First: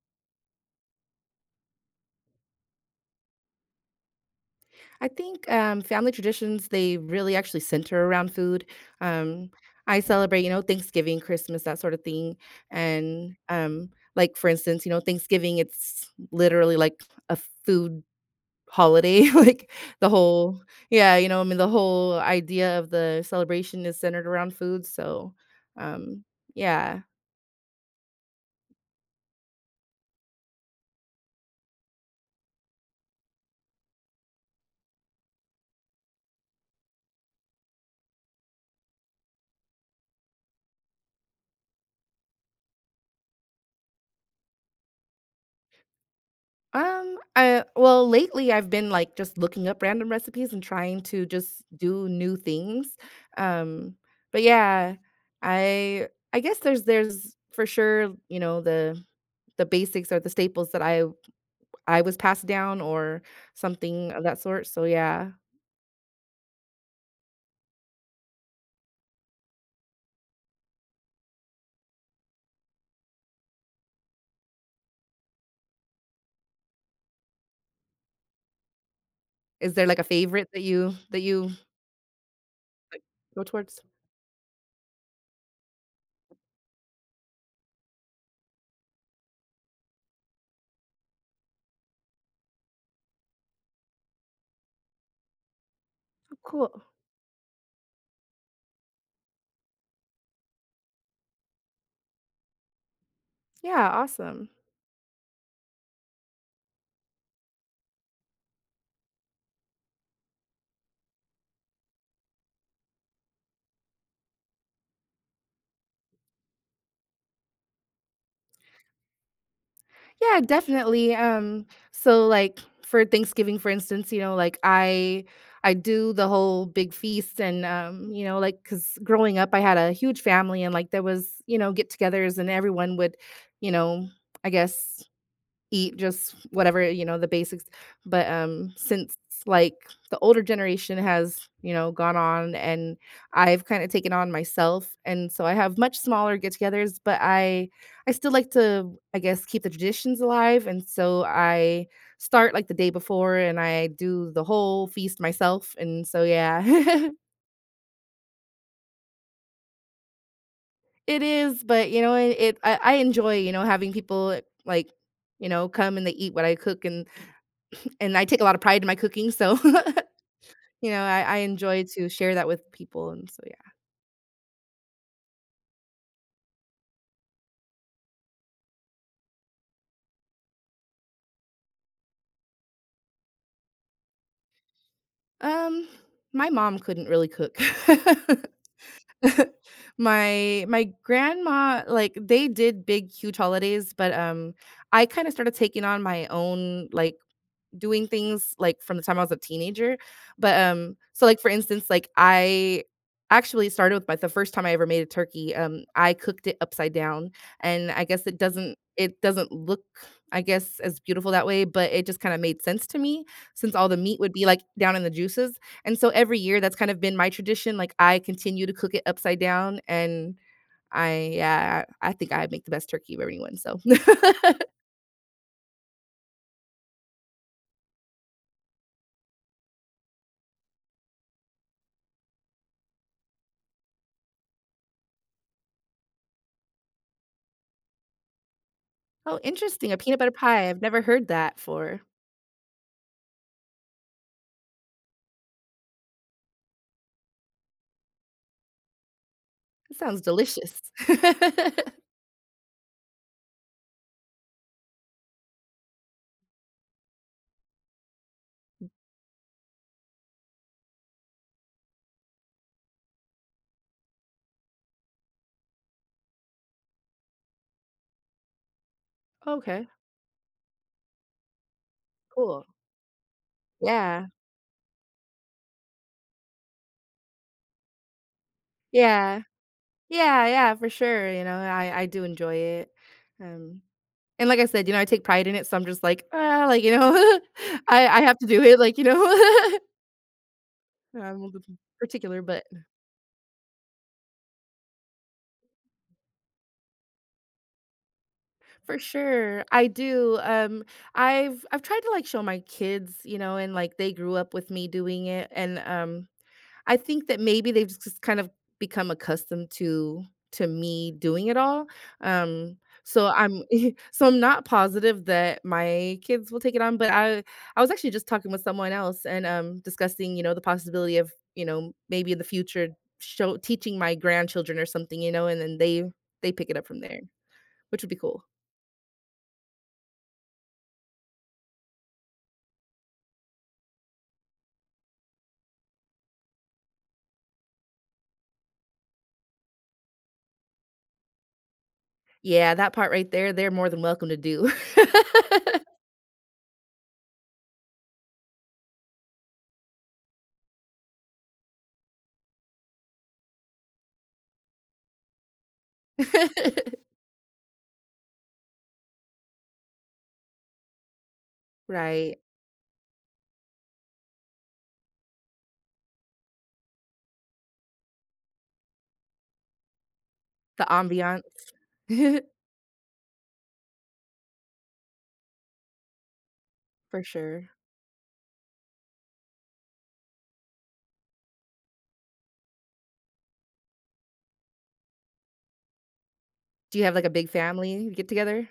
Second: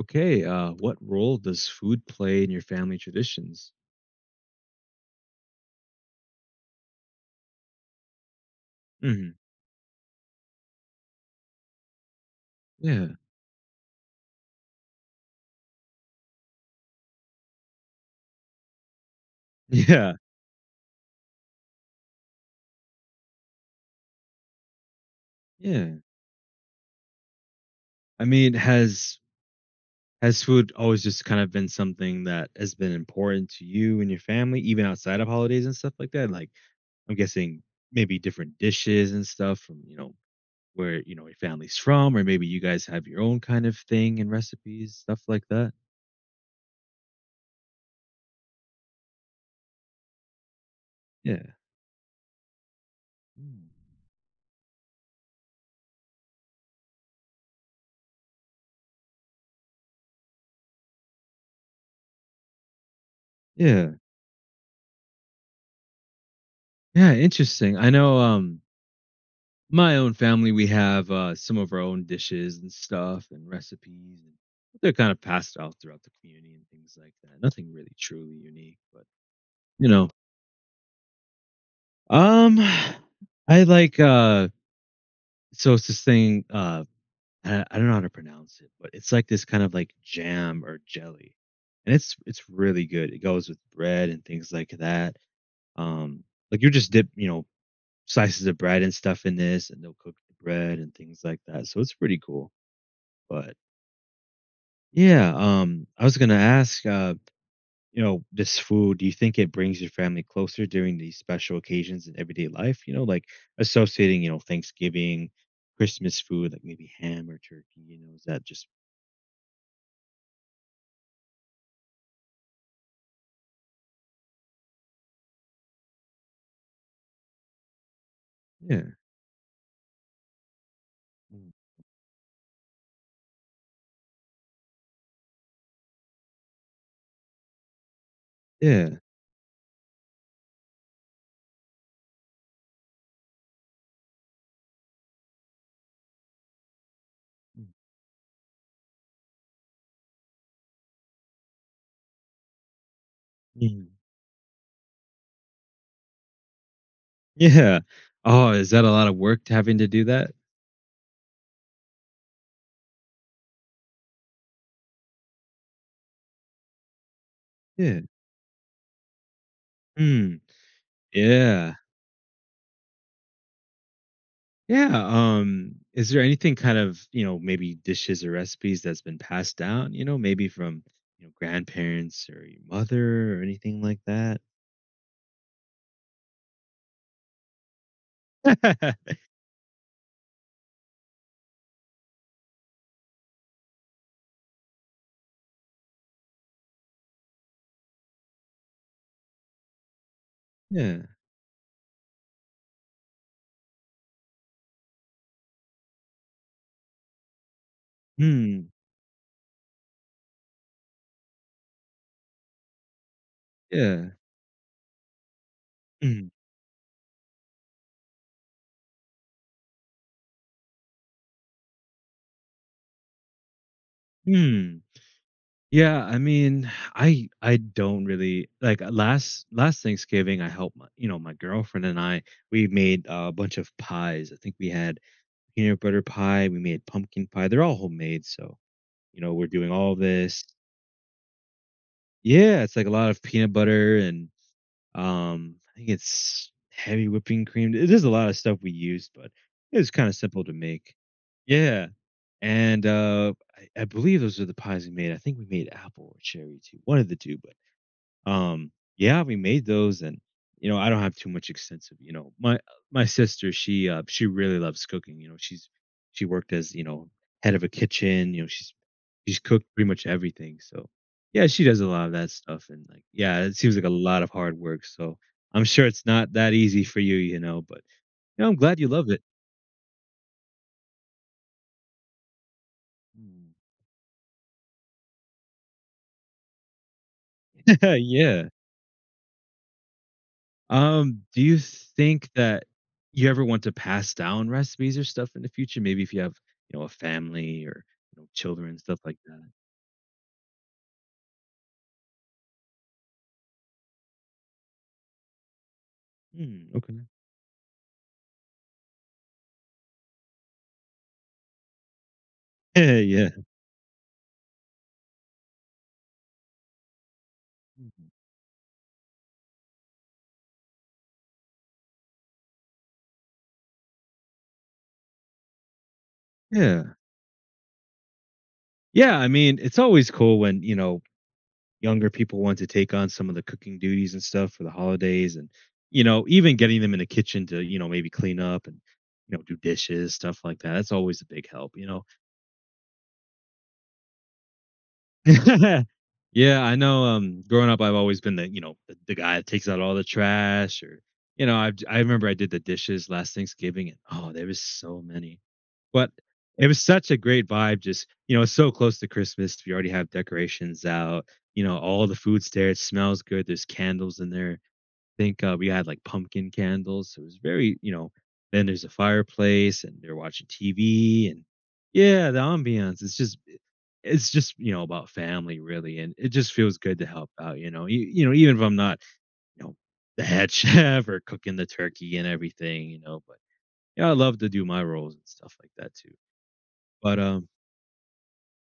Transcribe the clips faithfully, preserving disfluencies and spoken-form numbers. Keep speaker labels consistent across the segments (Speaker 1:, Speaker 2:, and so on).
Speaker 1: Okay, uh, what role does food play in your family traditions?
Speaker 2: I think um, family traditions they really actually center around food.
Speaker 1: Hmm.
Speaker 2: Um, I celebrate, you know, Thanksgiving, Christmas, that sort of thing,
Speaker 1: Yeah.
Speaker 2: and um, like for instance, you know, Thanksgiving it's literally like a food holiday. Like the
Speaker 1: Yeah,
Speaker 2: whole, yeah, you know, I mean, the whole idea of the celebration is centered around food. So,
Speaker 1: yeah.
Speaker 2: um, yeah,
Speaker 1: I mean, has has food always just kind of been something that has been important to you and your family, even outside of holidays and stuff like that? Like, I'm guessing maybe different dishes and stuff from you know where you know your family's from, or maybe you guys have your own kind of thing and recipes, stuff like that.
Speaker 2: Um, I well, lately I've been like just looking up random recipes and trying to
Speaker 1: Yeah.
Speaker 2: just do new things.
Speaker 1: Mm.
Speaker 2: Um, but yeah, I I guess there's there's for sure, you know, the the basics or the staples that I I was passed down or
Speaker 1: Yeah,
Speaker 2: something of that sort. So yeah.
Speaker 1: yeah. Interesting. I know. Um, My own family, we have uh, some of our own dishes and stuff and recipes, and they're kind of passed out throughout the community and things like that. Nothing really truly unique, but
Speaker 2: Is there
Speaker 1: you
Speaker 2: like a
Speaker 1: know,
Speaker 2: favorite that you that you
Speaker 1: um,
Speaker 2: go
Speaker 1: I
Speaker 2: towards?
Speaker 1: like uh, so it's this thing uh, I, I don't know how to pronounce it, but it's like this kind of like jam or jelly, and it's it's really good. It goes with bread and things like that. Um,
Speaker 2: Oh,
Speaker 1: like you
Speaker 2: cool.
Speaker 1: just dip, you know, slices of bread and stuff in this, and they'll cook the bread and things like that. So it's pretty cool, but
Speaker 2: Yeah, awesome.
Speaker 1: yeah, um, I was gonna ask, uh, you know, this food, do you think it brings your family closer during these special occasions in everyday life? You know, like associating, you know, Thanksgiving, Christmas food, like maybe ham or turkey, you know, is that just
Speaker 2: Yeah, definitely. Um, so like for Thanksgiving, for instance, you know, like I I do the whole big feast and um, you know, like
Speaker 1: yeah,
Speaker 2: because growing up I had a huge family and like there was,
Speaker 1: mm,
Speaker 2: you know, get togethers and everyone would, you know, I guess eat just whatever, you know, the basics, but, um,
Speaker 1: yeah,
Speaker 2: since, like, the older generation has, you know, gone on and I've kinda taken on myself, and so I have much smaller get-togethers, but
Speaker 1: mm.
Speaker 2: I I still like to, I guess, keep the traditions alive, and so I start, like, the day before, and I
Speaker 1: Mm,
Speaker 2: do the whole feast myself, and so, yeah.
Speaker 1: yeah. Oh, is that a lot of work to having to do that?
Speaker 2: It is, but, you know, it it I I enjoy, you know, having people, like, you know, come and they eat what I cook, and
Speaker 1: Yeah.
Speaker 2: and I take a lot of pride in my cooking, so
Speaker 1: Mm,
Speaker 2: You know, I I
Speaker 1: yeah.
Speaker 2: enjoy to share that with people, and so,
Speaker 1: Yeah, um, is there anything kind of, you know, maybe dishes or recipes that's been passed down, you know, maybe from, you know, grandparents or your mother or anything like that?
Speaker 2: yeah. Um, my mom couldn't really cook. My my grandma, like, they did big, huge holidays, but, um, I kinda started taking on my own, like, doing things like from the time I was a teenager. But um,
Speaker 1: Yeah.
Speaker 2: so like for instance, like I actually started with my the first time I ever made a turkey. Um, I cooked it upside down, and I guess it
Speaker 1: Mm,
Speaker 2: doesn't it doesn't look I guess as beautiful that way, but it just kind of made sense to me since all the
Speaker 1: yeah.
Speaker 2: meat would be like down in the juices. And so
Speaker 1: Mm,
Speaker 2: every year that's kind of been my tradition. Like I continue to cook it upside down and I yeah, I think I make the best turkey of everyone. So
Speaker 1: mm. Yeah, I mean, I I don't really like uh, last last Thanksgiving I helped my you know, my girlfriend and I, we made uh, a bunch of pies. I think we had peanut butter pie, we made pumpkin pie. They're all homemade, so, you know,
Speaker 2: Oh,
Speaker 1: we're doing
Speaker 2: interesting. A
Speaker 1: all
Speaker 2: peanut butter
Speaker 1: this.
Speaker 2: pie. I've never heard that for
Speaker 1: Yeah, it's like a lot of peanut butter and, um, I think it's heavy whipping cream. It is a lot of stuff we used, but it was
Speaker 2: it
Speaker 1: kinda
Speaker 2: sounds
Speaker 1: simple to
Speaker 2: delicious.
Speaker 1: make. Yeah, and, uh, I I believe those are the pies we made. I think we made apple or cherry too, one of the two, but um, yeah, we made those and you know, I don't have too much extensive, you know. My my sister, she uh she really loves cooking, you know. She's she worked as, you know, head of a kitchen, you know, she's she's cooked
Speaker 2: Okay,
Speaker 1: pretty much everything. So, yeah, she does a lot of that
Speaker 2: cool.
Speaker 1: stuff and like yeah, it seems like a lot
Speaker 2: Yeah,
Speaker 1: of hard work. So, I'm sure it's not that easy for you, you know, but you know, I'm glad you love it.
Speaker 2: yeah, yeah, yeah, for sure, you know, I I do enjoy it, um, and like I said, you know, I take pride in it, so I'm just like, "Ah," like, you know, I I have to
Speaker 1: Yeah.
Speaker 2: do it, like, you know,
Speaker 1: Um,
Speaker 2: I'm
Speaker 1: do
Speaker 2: a
Speaker 1: you
Speaker 2: little
Speaker 1: think
Speaker 2: particular, but
Speaker 1: that you ever want to pass down recipes or stuff in the future? Maybe if you have, you know, a family or you know, children,
Speaker 2: for
Speaker 1: stuff like that.
Speaker 2: sure, I do, um, I've I've tried to, like, show my kids, you know, and, like, they grew up with me doing it, and, um
Speaker 1: Mm,
Speaker 2: I
Speaker 1: okay.
Speaker 2: think that maybe they've just kind of become accustomed to to me doing it all, um,
Speaker 1: Yeah,
Speaker 2: so
Speaker 1: yeah.
Speaker 2: I'm so I'm not positive that my kids will take it on, but I I was actually
Speaker 1: Mhm.
Speaker 2: just talking with someone else and, um, discussing, you know, the possibility of, you know, maybe in the future show teaching my grandchildren or something, you know, and then they they pick it up
Speaker 1: Yeah,
Speaker 2: from there, which would be cool.
Speaker 1: yeah. I mean, it's always cool when you know younger people want to take on some of the cooking duties and stuff for the holidays, and you know, even getting them in the kitchen to you know maybe clean up and you know do dishes, stuff like that. That's always a big help. You know,
Speaker 2: Yeah, that part right there, they're more than welcome to do.
Speaker 1: yeah, I know, um, growing up, I've always been the, you know, the, the guy that takes out all the trash or, you know, I I remember I did the dishes last Thanksgiving and oh, there was so many. But it was such a great vibe just, you know, it's so close to Christmas. We already have decorations out, you know, all the
Speaker 2: Right,
Speaker 1: food's there, it smells good, there's candles in there think, uh, we had, like, pumpkin candles, so it was very you know, then there's a fireplace, and they're watching
Speaker 2: the
Speaker 1: T V,
Speaker 2: ambiance.
Speaker 1: and yeah, the ambiance, it's just eh, it's just, you know, about family, really, and it just feels good to
Speaker 2: For
Speaker 1: help out,
Speaker 2: sure.
Speaker 1: you know? You you know, even if I'm not, you know, the head chef or cooking the turkey and everything, you know, but, yeah, I love to do my roles and stuff like that too.
Speaker 2: Do you have,
Speaker 1: But,
Speaker 2: like, a
Speaker 1: um
Speaker 2: big family get-together?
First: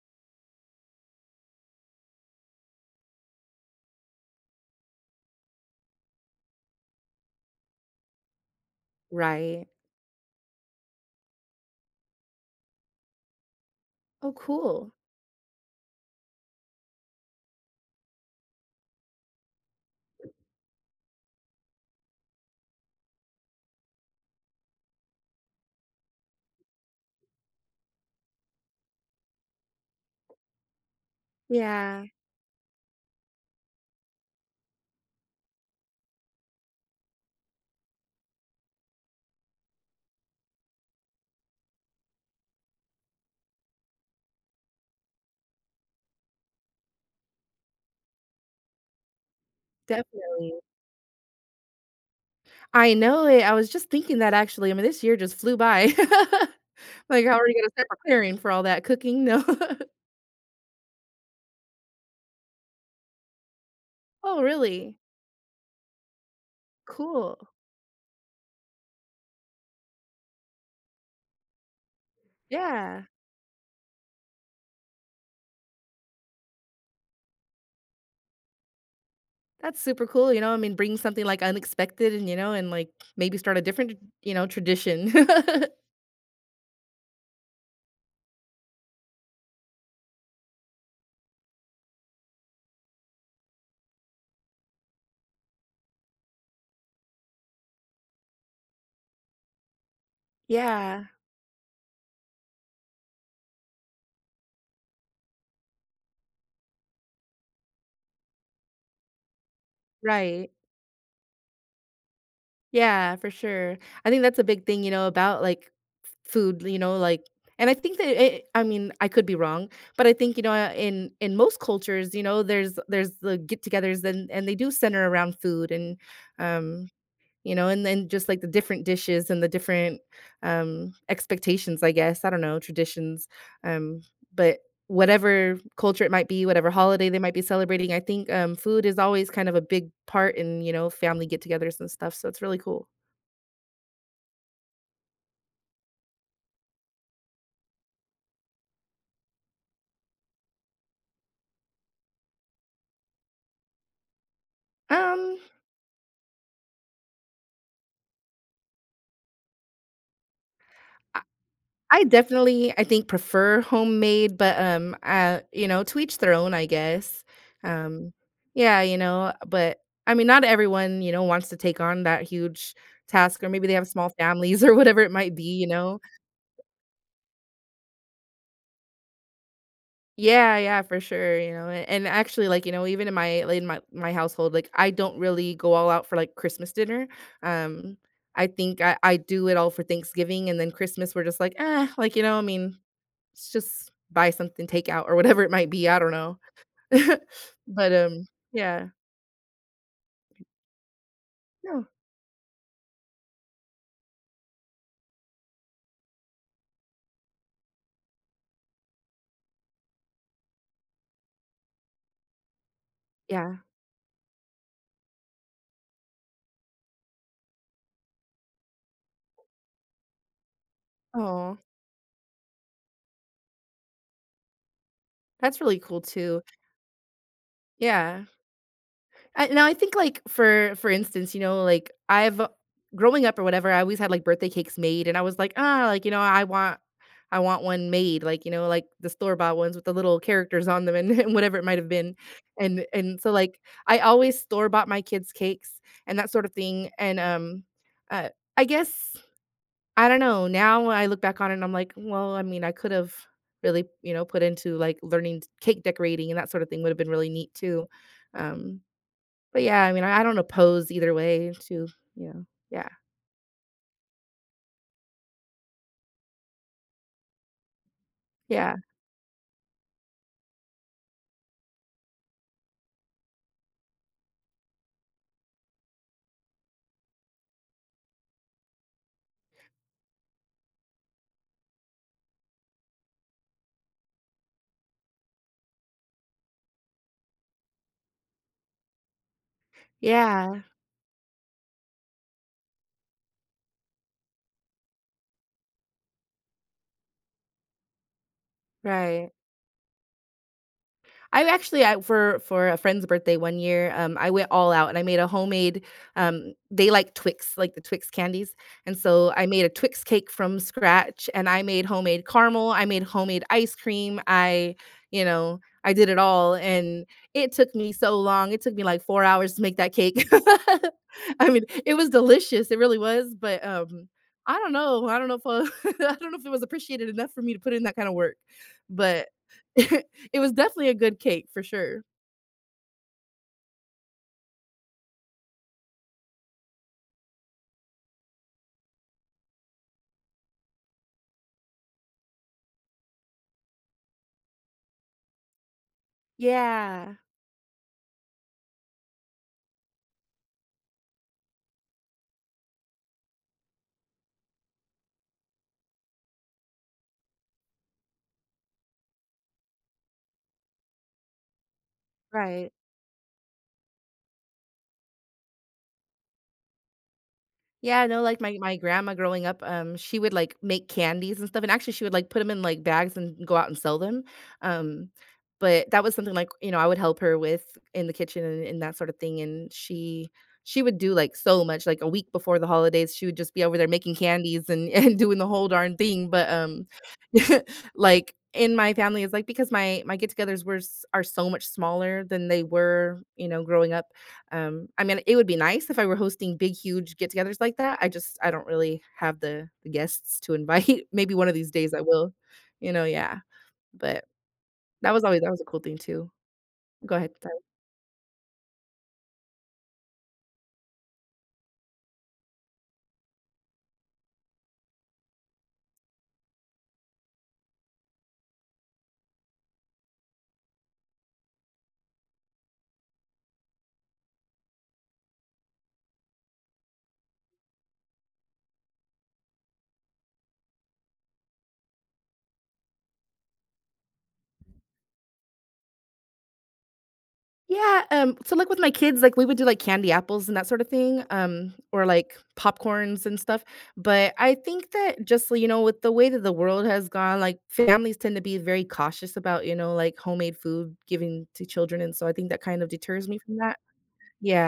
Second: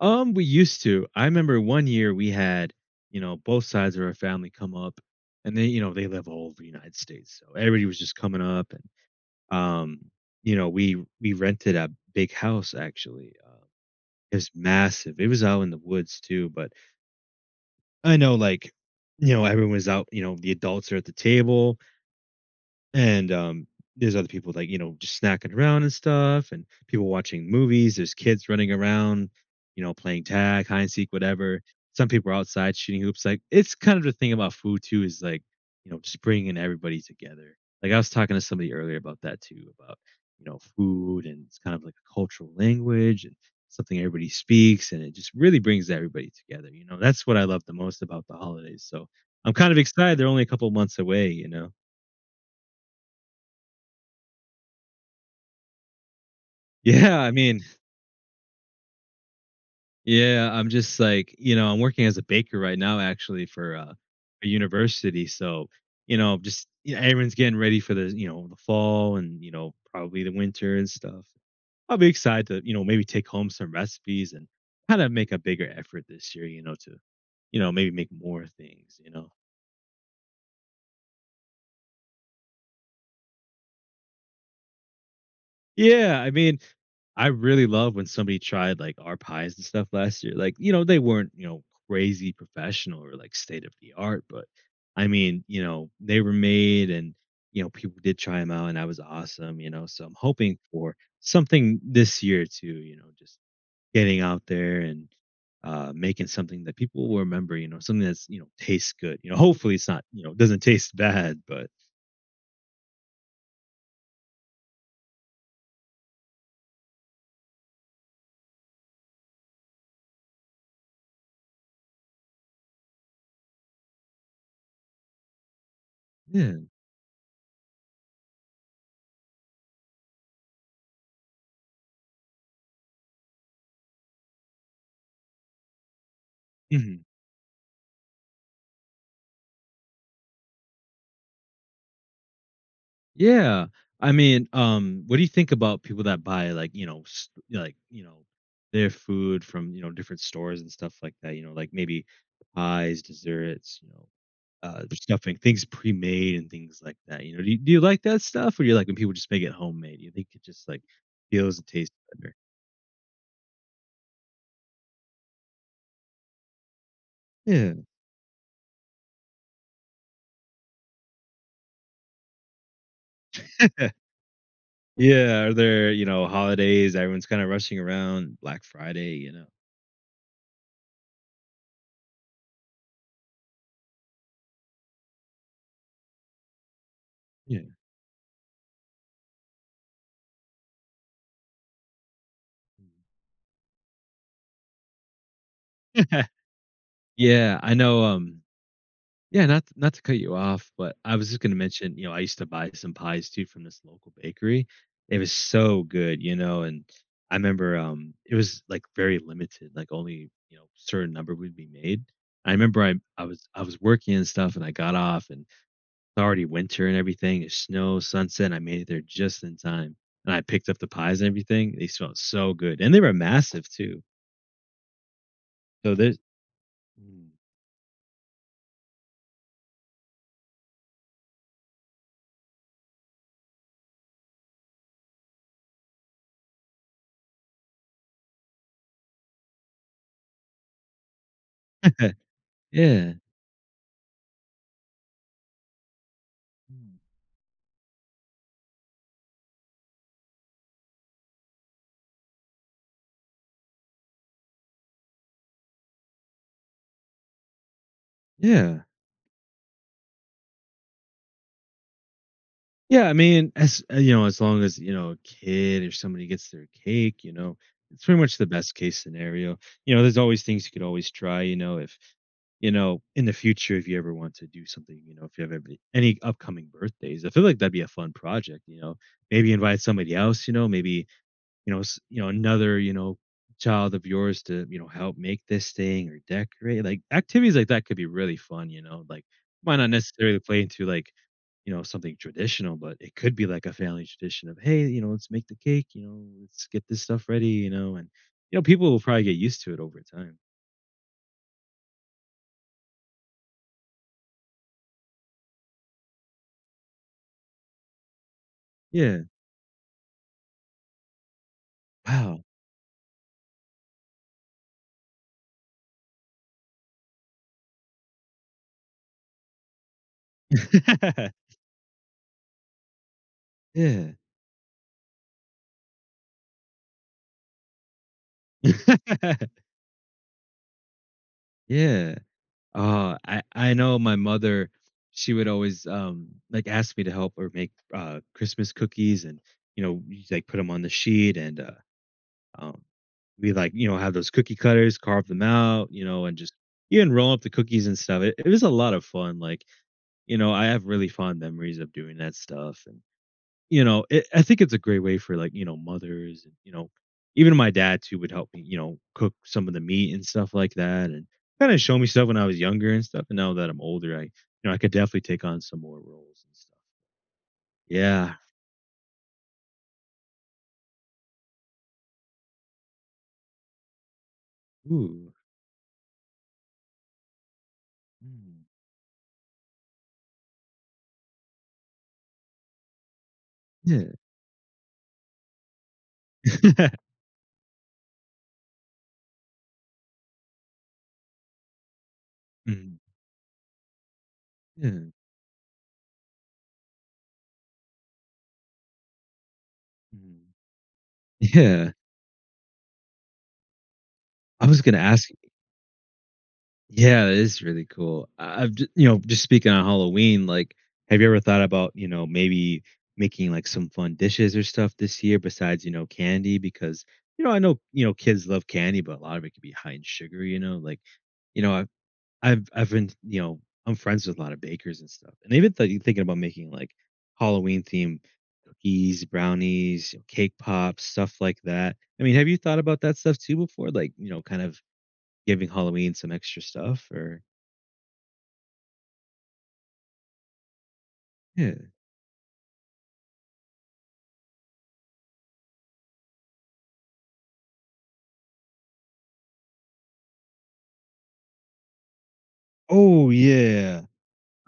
Speaker 1: um, we used to. I remember one year we had, you know, both sides of our family come up, and they, you know, they live all over the United States, so everybody was just coming up, and
Speaker 2: Right.
Speaker 1: um, you know, we we rented a big house actually. Uh,
Speaker 2: Oh,
Speaker 1: it was
Speaker 2: cool.
Speaker 1: massive. It was out in the woods too, but I know, like, you know, everyone was out. You know, the adults are at the table, and, um, there's other people, like, you know, just snacking around and stuff, and people watching movies. There's kids running around, you know, playing tag, hide and seek, whatever.
Speaker 2: Yeah,
Speaker 1: Some people are outside shooting hoops. Like, it's kind of the thing about food too is like, you know, just bringing everybody together. Like I was talking to somebody earlier about that too, about, you know, food and it's kind of like a cultural language and something everybody speaks and it just really brings everybody together. You know, that's what I love the most about the holidays. So I'm kind of excited. They're only a
Speaker 2: definitely.
Speaker 1: couple months away, you know?
Speaker 2: I know it, I was just thinking that actually, I mean, this year just flew by.
Speaker 1: Yeah.
Speaker 2: Like,
Speaker 1: I
Speaker 2: how are you
Speaker 1: mean,
Speaker 2: going to start preparing for all that cooking? No.
Speaker 1: yeah, I'm just like, you know, I'm working as a baker right now actually for uh,
Speaker 2: Oh,
Speaker 1: a
Speaker 2: really?
Speaker 1: university. So, you know, just you know, everyone's
Speaker 2: Cool.
Speaker 1: getting ready for the, you know, the fall and, you know, probably the winter and stuff. I'll be excited to, you know,
Speaker 2: Yeah.
Speaker 1: maybe take home some recipes and kind of make a bigger effort this year, you know, to, you know, maybe make more things, you know.
Speaker 2: That's super cool, you know, I mean, bring something, like, unexpected and, you know, and, like, maybe start a different, you know, tradition.
Speaker 1: Yeah, I mean, I really love when somebody tried like our pies and stuff last year. Like, you know, they weren't, you know, crazy professional or like state of the art, but I mean, you know, they were made and, you know, people did try them out and that was awesome, you know. So I'm hoping for
Speaker 2: Yeah,
Speaker 1: something this year too, you know, just getting out there and uh making something that people will remember, you know, something that's, you know, tastes good. You know, hopefully it's not, you know,
Speaker 2: right.
Speaker 1: doesn't taste bad, but
Speaker 2: Yeah, for sure. I think that's a big thing, you know, about, like, f food, you know, like and I think that it I mean, I could be wrong, but I think, you know, uh, in in most cultures, you know, there's there's the get-togethers and and they do center around food and,
Speaker 1: yeah.
Speaker 2: um, you know, and then just, like, the different dishes and the different, um, expectations, I guess, I don't know, traditions, um, but whatever culture it might be, whatever
Speaker 1: Mhm.
Speaker 2: holiday they might be celebrating, I think, um, food is always kind of a big part in, you know, family get-togethers and stuff, so it's really cool.
Speaker 1: Yeah. I mean, um, what do you think about people that buy like, you know, s- like, you know, their food from, you know, different stores and stuff like that, you know, like maybe pies, desserts, you know, uh, stuffing,
Speaker 2: Um,
Speaker 1: things pre-made and things like that. You know, do you, do you like that stuff or you like when people just make it homemade? You think it just like
Speaker 2: I
Speaker 1: feels and tastes
Speaker 2: I
Speaker 1: better?
Speaker 2: definitely, I think, prefer homemade, but, um, uh, you know, to each their own, I guess.
Speaker 1: Yeah.
Speaker 2: Um, yeah, you know, but I mean, not everyone, you know, wants to take on that huge task, or maybe they have small families or whatever it might
Speaker 1: Yeah.
Speaker 2: be,
Speaker 1: Are
Speaker 2: you
Speaker 1: there,
Speaker 2: know?
Speaker 1: you know, holidays, everyone's kind of rushing around Black Friday, you know?
Speaker 2: Yeah, yeah, for sure, you know, and, and actually, like, you know, even in my like, in my my household, like, I don't really go all out for like Christmas dinner.
Speaker 1: Yeah.
Speaker 2: Um, I think I, I do it all for Thanksgiving, and then Christmas, we're just like, ah, like, you know, I mean, it's just buy something, take out or whatever it might be, I don't know.
Speaker 1: Yeah, I
Speaker 2: But,
Speaker 1: know.
Speaker 2: um,
Speaker 1: Um,
Speaker 2: yeah.
Speaker 1: Yeah, not not to cut you off, but I was just gonna
Speaker 2: No
Speaker 1: mention, you know, I used to buy some pies too from this local bakery. It was so good, you know, and I remember um it was like very limited, like only, you know, certain number would be made. I remember I I was I
Speaker 2: yeah.
Speaker 1: was working and stuff and I got off and it's already winter and everything, it's snow, sunset, and I made it there just in time. And I picked up the pies and
Speaker 2: Oh,
Speaker 1: everything. They smelled so good. And they were massive too.
Speaker 2: that's really
Speaker 1: So
Speaker 2: cool
Speaker 1: there's
Speaker 2: too. Yeah. I now I think, like, for for instance, you know, like, I've uh, growing up or whatever, I always had, like, birthday cakes made, and I was like, "Ah," like, you know, "I want I want one made," like, you know, like, the store-bought ones with the little characters on them and and whatever it might have been. And
Speaker 1: yeah.
Speaker 2: and so, like, I always store-bought my kids' cakes and that sort of thing,
Speaker 1: Mm.
Speaker 2: and, um, uh, I guess I don't know. Now I look back on it and I'm like, well, I mean, I could have really, you know, put into like learning t- cake decorating and that sort of thing would have been really neat too. Um,
Speaker 1: Yeah.
Speaker 2: but yeah, I mean, I, I don't oppose either way to, you know, yeah,
Speaker 1: Yeah, I mean, as uh, you know, as long as you know a kid or somebody gets their cake, you know, it's pretty much the
Speaker 2: yeah,
Speaker 1: best case scenario. You know, there's always things you could always try. You know, if you know in the future, if you ever want to do something, you know, if you have every, any upcoming birthdays, I feel like that'd be a fun project. You know, maybe invite somebody else. You know, maybe you know, s- you know, another, you know, child of yours to, you know, help make this thing or decorate. Like activities like that could be really fun, you know. Like might not necessarily
Speaker 2: yeah,
Speaker 1: play into like, you know, something traditional, but it could be like a family tradition of, hey, you know, let's make the cake, you know, let's get this stuff ready, you know, and you know, people will probably
Speaker 2: right.
Speaker 1: get used to it over time.
Speaker 2: I actually I for for a friend's birthday one year, um, I went all out and I made a homemade, um they like Twix, like the Twix candies, and
Speaker 1: Yeah.
Speaker 2: so I made a Twix cake from scratch, and I made homemade
Speaker 1: Wow.
Speaker 2: caramel, I made homemade ice cream, I you know, I did it all, and it took me so long, it took me like four hours to make that cake. I mean, it was delicious, it really was, but, um,
Speaker 1: Yeah.
Speaker 2: I don't know, I don't know if, uh, I don't know if it was appreciated enough for me to put in that kind of work, but it was definitely a good cake for sure.
Speaker 1: Yeah. Oh, I I know my mother, she would always, um, like, ask me to help her make, uh, Christmas cookies and, you know, you, like, put them on the sheet and, uh, um, we, like, you know, have those cookie cutters, carve them out, you know, and just even
Speaker 2: Yeah,
Speaker 1: roll up the cookies and stuff. It it was a lot of fun, like, you know, I have really fond memories of doing that stuff and you know, it, I think it's a great way for like you know mothers and you know even my dad too would help me you know cook some of the meat and stuff like that and kind of show me stuff when I was
Speaker 2: right.
Speaker 1: younger and stuff. And now that I'm older, I you know I could definitely take on some more roles and stuff.
Speaker 2: Yeah, no,
Speaker 1: Yeah.
Speaker 2: like, my my grandma growing up, um, she would, like, make candies and stuff, and actually, she would, like, put them in, like, bags and go out and sell them, um,
Speaker 1: Ooh.
Speaker 2: but that was something, like, you know, I would help her with in the kitchen and
Speaker 1: Mm.
Speaker 2: and that sort of thing, and she she would do, like, so much, like, a week before the holidays, she would just be over there
Speaker 1: Yeah.
Speaker 2: making candies and and doing the whole darn thing, but, um, like, in my family, it's, like, because my my get-togethers were s are so much smaller than they
Speaker 1: Mhm.
Speaker 2: were, you know, growing up, um, I
Speaker 1: Yeah.
Speaker 2: mean, it would be nice if I were hosting big, huge get-togethers like that. I just I don't really have the the guests
Speaker 1: Mhm.
Speaker 2: to invite. Maybe one of these
Speaker 1: Yeah.
Speaker 2: days I will, you know, yeah. But
Speaker 1: I was gonna
Speaker 2: that was
Speaker 1: ask
Speaker 2: always that was a cool thing too. Go
Speaker 1: yeah,
Speaker 2: ahead,
Speaker 1: that
Speaker 2: sorry.
Speaker 1: is really cool. I- I've ju you know, just speaking on Halloween, like, have you ever thought about, you know, maybe making, like, some fun dishes or stuff this year besides, you know, candy? Because, you know, I know, you know, kids love candy, but a lot of it could be high in sugar, you know? Like, you know, I've I've I've been, you know, I'm friends with a lot of bakers and stuff, and they've been thi thinking about making, like, Halloween themed cookies, brownies, cake pops, stuff like that. I mean, have you thought about that stuff too before? Like, you know, kind of giving Halloween some extra stuff or
Speaker 2: Yeah, um, so, like, with my kids, like, we would do, like, candy apples and that sort of thing, um,
Speaker 1: yeah.
Speaker 2: or, like, popcorns and stuff, but I think that just, you know, with the way that the world has gone, like, families tend to be very cautious about, you know, like, homemade food giving to children, and so I think that kind of deters
Speaker 1: Oh,
Speaker 2: me from that.
Speaker 1: yeah.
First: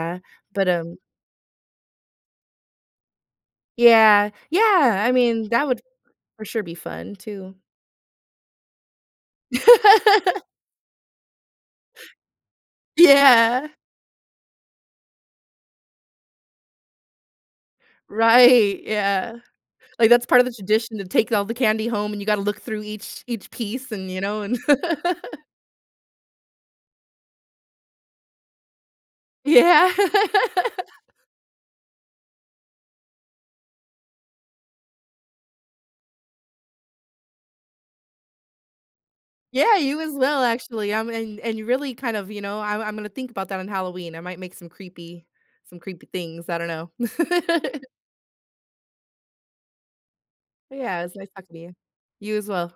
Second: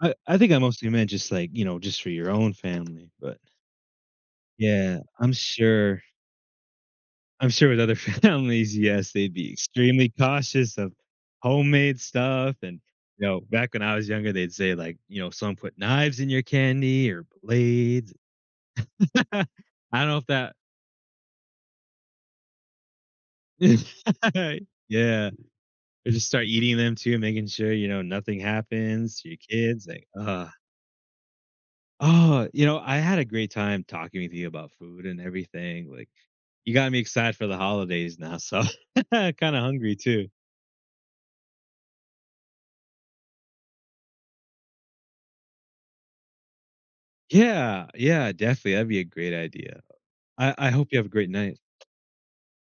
Speaker 1: I I think I
Speaker 2: but,
Speaker 1: mostly
Speaker 2: um
Speaker 1: meant just, like, you know, just for your own family, but
Speaker 2: yeah,
Speaker 1: yeah,
Speaker 2: yeah, I
Speaker 1: I'm
Speaker 2: mean, that would
Speaker 1: sure
Speaker 2: for sure be fun
Speaker 1: I'm
Speaker 2: too.
Speaker 1: sure with other families, yes, they'd be extremely cautious of homemade stuff, and, you know,
Speaker 2: Yeah,
Speaker 1: back when I was younger, they'd say, like, you know, "Some put knives in your candy or blades."
Speaker 2: right, yeah,
Speaker 1: I don't
Speaker 2: like,
Speaker 1: know
Speaker 2: that's
Speaker 1: if
Speaker 2: part of the
Speaker 1: that
Speaker 2: tradition to take all the candy home, and you gotta look through each each piece and, you know, and
Speaker 1: yeah, or just start eating them too, making sure, you know, nothing happens to your kids,
Speaker 2: Yeah.
Speaker 1: like, ugh. Oh, you know, I had a great time talking with you about food and everything. Like, you got me excited for the holidays now, so kind of
Speaker 2: Yeah,
Speaker 1: hungry
Speaker 2: you as
Speaker 1: too.
Speaker 2: well, actually, um, and and you really kind of, you know, I'm I'm gonna think about that on Halloween, I might make some creepy some creepy things, I don't know.
Speaker 1: Yeah, yeah, definitely. That'd be a great idea. I, I hope you
Speaker 2: Yeah,
Speaker 1: have a
Speaker 2: it's nice
Speaker 1: great
Speaker 2: talking
Speaker 1: night.
Speaker 2: to you. You as well.